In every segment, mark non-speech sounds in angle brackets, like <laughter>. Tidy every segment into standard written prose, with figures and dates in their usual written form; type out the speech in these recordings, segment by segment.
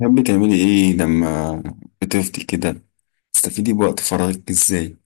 تحبي تعملي ايه لما بتفضي كده؟ تستفيدي بوقت فراغك ازاي؟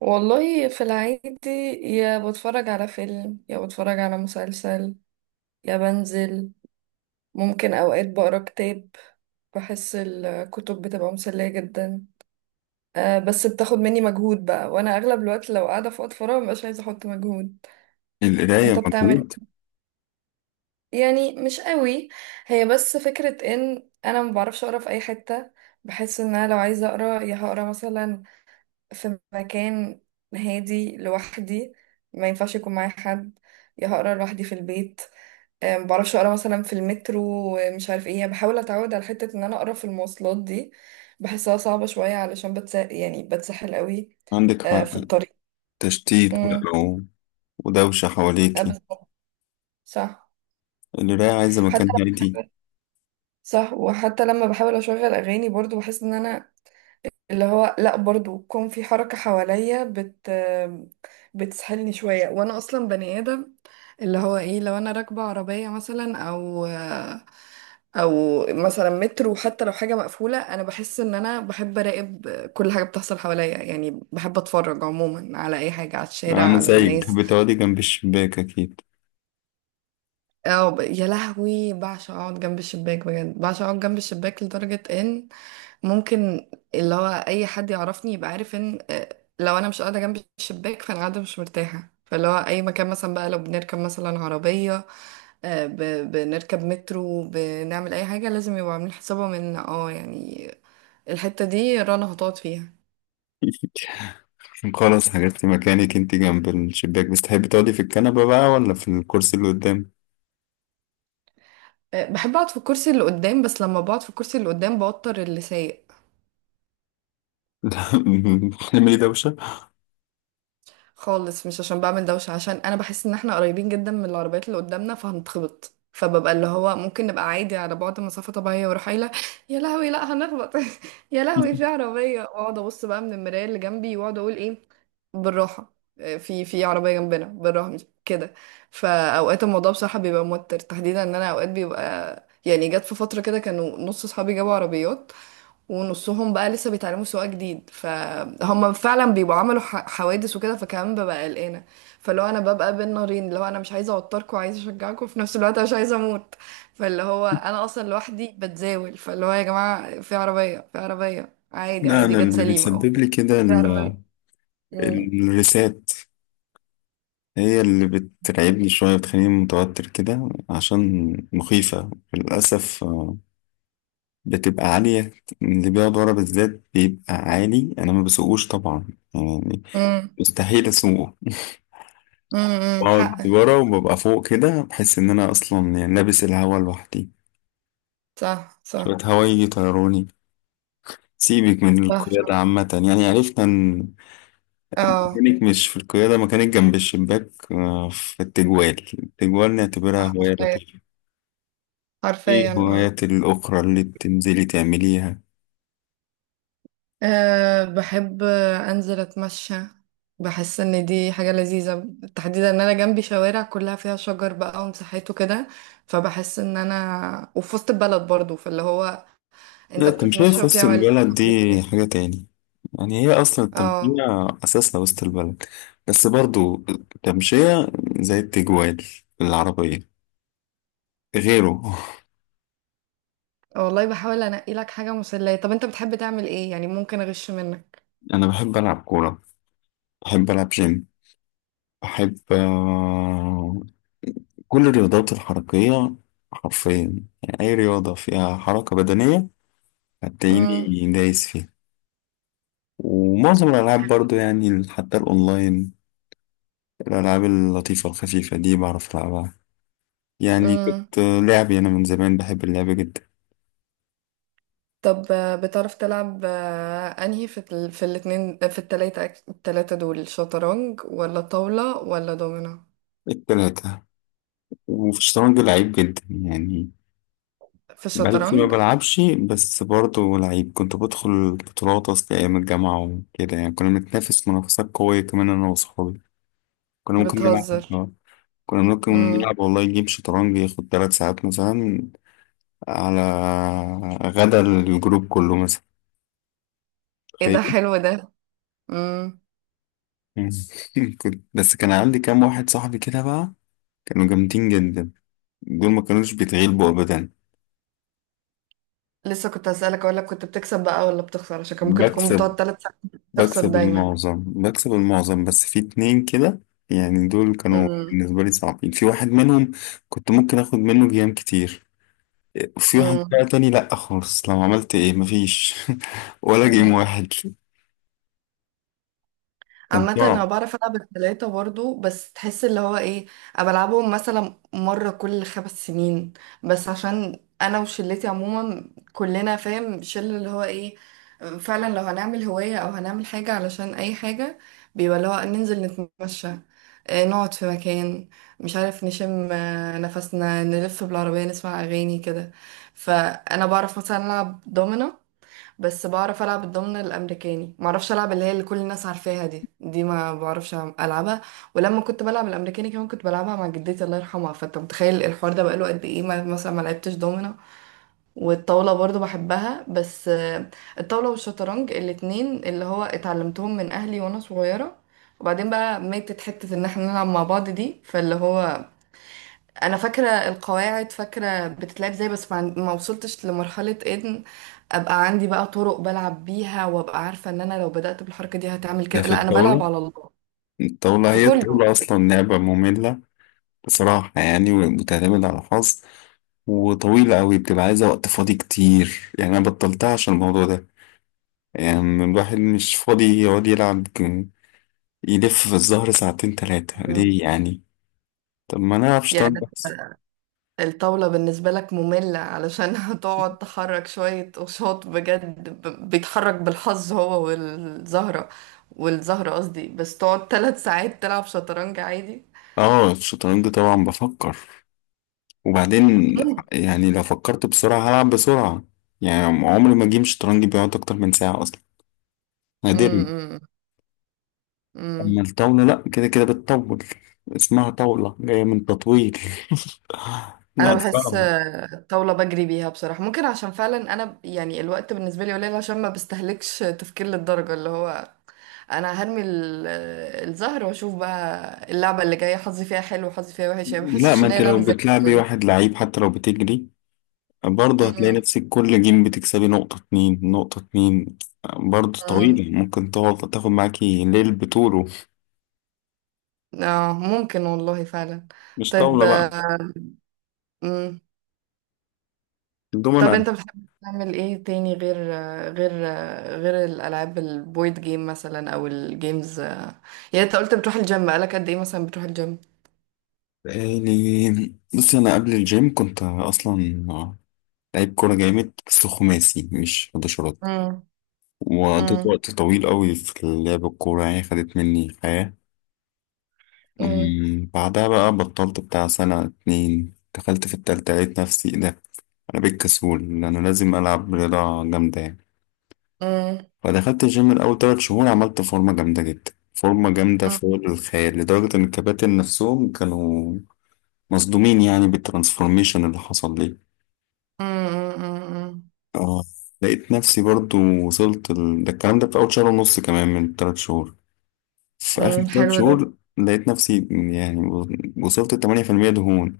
والله في العيد، يا بتفرج على فيلم يا بتفرج على مسلسل يا بنزل. ممكن أوقات بقرا كتاب، بحس الكتب بتبقى مسلية جدا. أه بس بتاخد مني مجهود بقى، وأنا أغلب الوقت لو قاعدة في وقت فراغ مبقاش عايزة أحط مجهود. أنت القراية بتعمل مجهود؟ إيه؟ يعني مش قوي، هي بس فكرة إن أنا ما بعرفش أقرا في أي حتة. بحس إن أنا لو عايزة أقرا يا هقرا مثلا في مكان هادي لوحدي، ما ينفعش يكون معايا حد، يا هقرا لوحدي في البيت. آه، ما بعرفش اقرا مثلا في المترو. آه، مش عارف ايه، يعني بحاول اتعود على حته ان انا اقرا في المواصلات دي. بحسها صعبه شويه علشان بتسحل قوي. عندك آه، حق. في الطريق. تشتيت امم بقى ودوشة حواليكي. بالظبط، صح. القراية عايزة حتى مكان هادي. لما صح، وحتى لما بحاول اشغل اغاني برضو بحس ان انا اللي هو لا برضو يكون في حركة حواليا، بتسهلني شوية. وانا اصلا بني ادم اللي هو ايه، لو انا راكبة عربية مثلا او مثلا مترو، حتى لو حاجة مقفولة انا بحس ان انا بحب اراقب كل حاجة بتحصل حواليا. يعني بحب اتفرج عموما على اي حاجة، على الشارع، انا على زيك الناس. بتحبي تقعدي جنب الشباك اكيد. اه، يا لهوي بعشق اقعد جنب الشباك، بجد بعشق اقعد جنب الشباك لدرجة ان ممكن اللي هو اي حد يعرفني يبقى عارف ان لو انا مش قاعدة جنب الشباك فانا قاعدة مش مرتاحة. فاللي هو اي مكان مثلا بقى، لو بنركب مثلا عربية، بنركب مترو، بنعمل اي حاجة، لازم يبقوا عاملين حسابهم ان اه يعني الحتة دي رنا هتقعد فيها. <laughs> خلاص، حجزتي مكانك انت جنب الشباك. بس تحبي تقعدي في الكنبة بقى ولا في الكرسي اللي قدام؟ آه، بحب اقعد في الكرسي اللي قدام، بس لما بقعد في الكرسي اللي قدام بوتر اللي سايق. <laughs> لا، تعملي دوشة. <laughs> خالص مش عشان بعمل دوشة، عشان انا بحس ان احنا قريبين جدا من العربيات اللي قدامنا فهنتخبط. فببقى اللي هو ممكن نبقى عادي على بعد مسافة طبيعية واروح قايلة يا لهوي لا هنخبط. <laughs> يا لهوي في عربية، واقعد ابص بقى من المراية اللي جنبي واقعد اقول ايه بالراحة. آه، في في عربية جنبنا، بالراحة مش كده. فاوقات الموضوع بصراحة بيبقى موتر، تحديدا ان انا اوقات بيبقى يعني، جت في فترة كده كانوا نص صحابي جابوا عربيات ونصهم بقى لسه بيتعلموا سواقة جديد، فهم فعلا بيبقوا عملوا حوادث وكده. فكمان ببقى قلقانة، فاللي هو انا ببقى بين نارين، اللي هو انا مش عايزة اوتركم وعايزة اشجعكم في نفس الوقت، أنا مش عايزة اموت. فاللي هو انا اصلا لوحدي بتزاول، فاللي هو يا جماعة في عربية، في عربية، عادي لا، عادي، انا جت اللي سليمة أهو. بيسبب لي كده في عربية. امم. الريسات. هي اللي بترعبني شوية، بتخليني متوتر كده. عشان مخيفة للأسف، بتبقى عالية. اللي بيقعد ورا بالذات بيبقى عالي. أنا ما بسوقوش طبعا، يعني امم. مستحيل أسوقه. بقعد حقك. ورا وببقى فوق كده، بحس إن أنا أصلا يعني لابس الهوا لوحدي، صح شوية صح. هوا يجي يطيروني. سيبك من صح القيادة صح. عامة، يعني عرفنا إن اه. مكانك مش في القيادة، مكانك جنب الشباك، في التجوال. التجوال نعتبرها صح، هواية حرفيا. لطيفة. ايه حرفيا اه. الهوايات الأخرى اللي بتنزلي تعمليها؟ أه بحب أنزل أتمشى، بحس إن دي حاجة لذيذة. تحديدا إن أنا جنبي شوارع كلها فيها شجر بقى ومساحات وكده، فبحس إن أنا وفي وسط البلد برضو، فاللي هو لا، أنت التمشية بتتمشى في وفيها وسط البلد دي حواليك. حاجة تاني. يعني هي أصلا اه، التمشية أساسها وسط البلد، بس برضو التمشية زي التجوال، العربية غيره. والله بحاول أنقي لك حاجة مسلية. طب أنت بتحب تعمل إيه يعني، ممكن أغش منك؟ <laughs> أنا بحب ألعب كورة، بحب ألعب جيم، بحب كل الرياضات الحركية. حرفيا يعني أي رياضة فيها حركة بدنية مم. هتلاقيني دايس فيها. ومعظم الألعاب برضو، يعني حتى الأونلاين، الألعاب اللطيفة الخفيفة دي بعرف ألعبها. يعني مم. كنت لعبي أنا من زمان، بحب اللعب جدا. طب آه، بتعرف تلعب آه، أنهي في ال... في الاتنين، في التلاتة، التلاتة دول، شطرنج ولا طاولة ولا دومينو؟ التلاتة. وفي الشطرنج لعيب جدا يعني، في بقالي كتير ما الشطرنج. بلعبش، بس برضه لعيب. كنت بدخل بطولات أصل أيام الجامعة وكده. يعني كنا بنتنافس منافسات قوية كمان أنا وصحابي. كنا ممكن نلعب بتهزر. آه. كنا ممكن امم. نلعب والله جيم شطرنج ياخد 3 ساعات مثلا، على غدا الجروب كله مثلا، ايه تخيل. ده <laughs> حلو ده. امم. مم. كنت بس كان عندي كام واحد صاحبي كده بقى، كانوا جامدين جدا، دول ما كانوش بيتغلبوا ابدا. لسه كنت هسألك اقول لك كنت بتكسب بقى ولا بتخسر، عشان كان ممكن تكون بكسب بتقعد 3 ساعات. تخسر بكسب دايما. المعظم بكسب المعظم بس في اتنين كده، يعني دول كانوا امم. بالنسبة لي صعبين. في واحد منهم كنت ممكن اخد منه جيام كتير، وفي واحد بقى تاني لأ خالص، لو عملت ايه مفيش. <laughs> ولا جيم امم. واحد، كان عامة انا صعب. بعرف العب التلاتة برضو، بس تحس اللي هو ايه، انا بلعبهم مثلا مرة كل 5 سنين. بس عشان انا وشلتي عموما، كلنا فاهم شله اللي هو ايه، فعلا لو هنعمل هواية او هنعمل حاجة علشان اي حاجة، بيبقى اللي هو ننزل نتمشى، آه، نقعد في مكان، مش عارف، نشم آه، نفسنا، نلف بالعربية نسمع اغاني كده. فانا بعرف مثلا العب دومينو، بس بعرف العب الضمن الامريكاني، معرفش العب اللي هي اللي كل الناس عارفاها دي، ما بعرفش العبها. ولما كنت بلعب الامريكاني كمان كنت بلعبها مع جدتي الله يرحمها، فانت متخيل الحوار ده بقاله قد ايه، ما مثلا ما لعبتش دومنا. والطاوله برضو بحبها بس آه، الطاوله والشطرنج الاتنين اللي هو اتعلمتهم من اهلي وانا صغيره، وبعدين بقى ماتت حته ان احنا نلعب مع بعض دي. فاللي هو انا فاكره القواعد، فاكره بتتلعب ازاي، بس ما وصلتش لمرحله ان ابقى عندي بقى طرق بلعب بيها وابقى عارفه ان انا لو بدات بالحركه دي هتعمل ده كده، في لا انا بلعب الطاولة. على الله. الطاولة، في هي كله. الطاولة أصلا لعبة مملة بصراحة يعني، وبتعتمد على الحظ، وطويلة أوي، بتبقى عايزة وقت فاضي كتير. يعني أنا بطلتها عشان الموضوع ده، يعني الواحد مش فاضي يقعد يلعب يلف في الزهر ساعتين تلاتة مم. ليه يعني؟ طب ما نلعب يعني شطرنج بس. الطاوله بالنسبه لك ممله علشان <laughs> هتقعد تحرك شويه قشاط بجد، بيتحرك بالحظ هو والزهره، والزهره قصدي، بس تقعد 3 ساعات تلعب شطرنج عادي. اه، الشطرنج طبعا بفكر وبعدين، ممكن. يعني لو فكرت بسرعة هلعب بسرعة. يعني عمري ما جيم شطرنج بيقعد أكتر من ساعة أصلا، نادرا. أما امم. الطاولة لأ، كده كده بتطول، اسمها طاولة جاية من تطويل. <laughs> انا لا، بحس صعبة. آه، الطاوله بجري بيها بصراحه، ممكن عشان فعلا انا يعني الوقت بالنسبه لي قليل، عشان ما بستهلكش تفكير للدرجه، اللي هو انا هرمي الزهر واشوف بقى اللعبه اللي جايه حظي فيها حلو وحظي فيها وحش. يعني ما لا، بحسش ما ان انت هي لعبه لو ذكاء بتلعبي قوي. واحد لعيب، حتى لو بتجري برضه هتلاقي أمم. نفسك كل جيم بتكسبي نقطة اتنين نقطة اتنين. برضه أمم. طويلة، ممكن تقعد تاخد معاكي ليل بطوله. اه ممكن والله فعلا. مش طيب طاولة بقى آه، أمم. طب الدومنة. انت بتحب تعمل ايه تاني، غير غير الالعاب البويد جيم مثلا او الجيمز آه، يعني انت قلت بتروح الجيم، بقالك قد ايه مثلا بتروح الجيم؟ بقالي، بصي، أنا قبل الجيم كنت أصلا لعيب كورة جامد، بس خماسي مش حداشرات. وقضيت امم. وقت طويل قوي في لعب الكورة، يعني خدت مني حياة. امم. بعدها بقى بطلت بتاع سنة اتنين، دخلت في التالتة لقيت نفسي إيه ده، أنا بقيت كسول لأنه لازم ألعب رياضة جامدة يعني. امم. فدخلت الجيم الأول 3 شهور، عملت فورمة جامدة جدا، فورمة جامدة فوق الخيال، لدرجة إن الكباتن نفسهم كانوا مصدومين يعني بالترانسفورميشن اللي حصل لي. امم. آه لقيت نفسي برضو وصلت ده الكلام ده في أول شهر ونص كمان من التلات شهور. في آخر تلات حلو ده. شهور لقيت نفسي يعني وصلت لتمانية في المية دهون.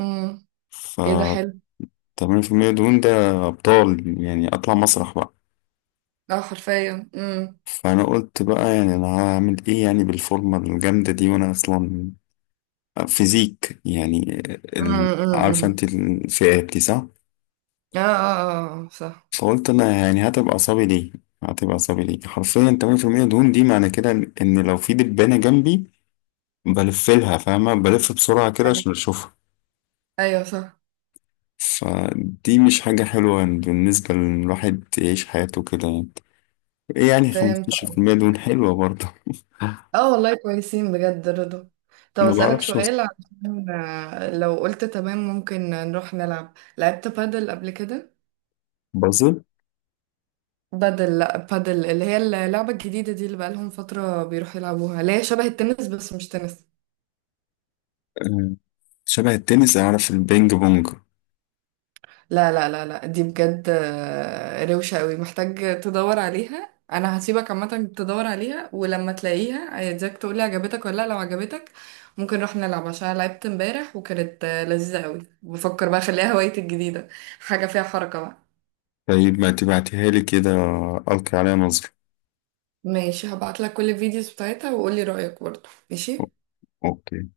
امم. ايه ده فالتمانية حلو. في المية دهون ده أبطال، يعني أطلع مسرح بقى. اه حرفيا. امم. فأنا قلت بقى يعني أنا هعمل إيه يعني بالفورمة الجامدة دي، وأنا أصلا فيزيك يعني، عارفة امم. انت الفئات دي صح؟ اه اه. اه آه، صح. فقلت انا يعني هتبقى اعصابي ليه؟ هتبقى اعصابي ليه؟ حرفيا 8% دهون، دي معنى كده إن لو في دبانة جنبي بلف لها، فاهمة؟ بلف بسرعة كده ايوه. عشان اشوفها. أيوة صح. فدي مش حاجة حلوة بالنسبة للواحد يعيش حياته كده يعني. ايه يعني فهمت. 15% دهون حلوة برضه. اه والله كويسين بجد رضا. <laughs> طب ما اسألك بعرفش أوصل. سؤال، عشان آه، لو قلت تمام ممكن نروح نلعب. لعبت بادل قبل كده؟ بازل؟ بادل، لا بادل اللي هي اللعبة الجديدة دي اللي بقالهم فترة بيروحوا يلعبوها، اللي هي شبه التنس بس مش تنس. آه، شبه التنس؟ اعرف البينج بونج. لا لا لا لا، دي بجد آه، روشة قوي، محتاج تدور عليها. انا هسيبك عامة تدور عليها، ولما تلاقيها عايزاك تقولي عجبتك ولا لا. لو عجبتك ممكن نروح نلعب، عشان أنا لعبت امبارح وكانت آه، لذيذة قوي، بفكر بقى اخليها <laughs> هوايتي الجديدة، حاجة فيها حركة بقى. طيب ما تبعتيها لي كده، القي عليها نظرة. ماشي هبعتلك كل الفيديوز بتاعتها وقولي رأيك برضه. ماشي. اوكي.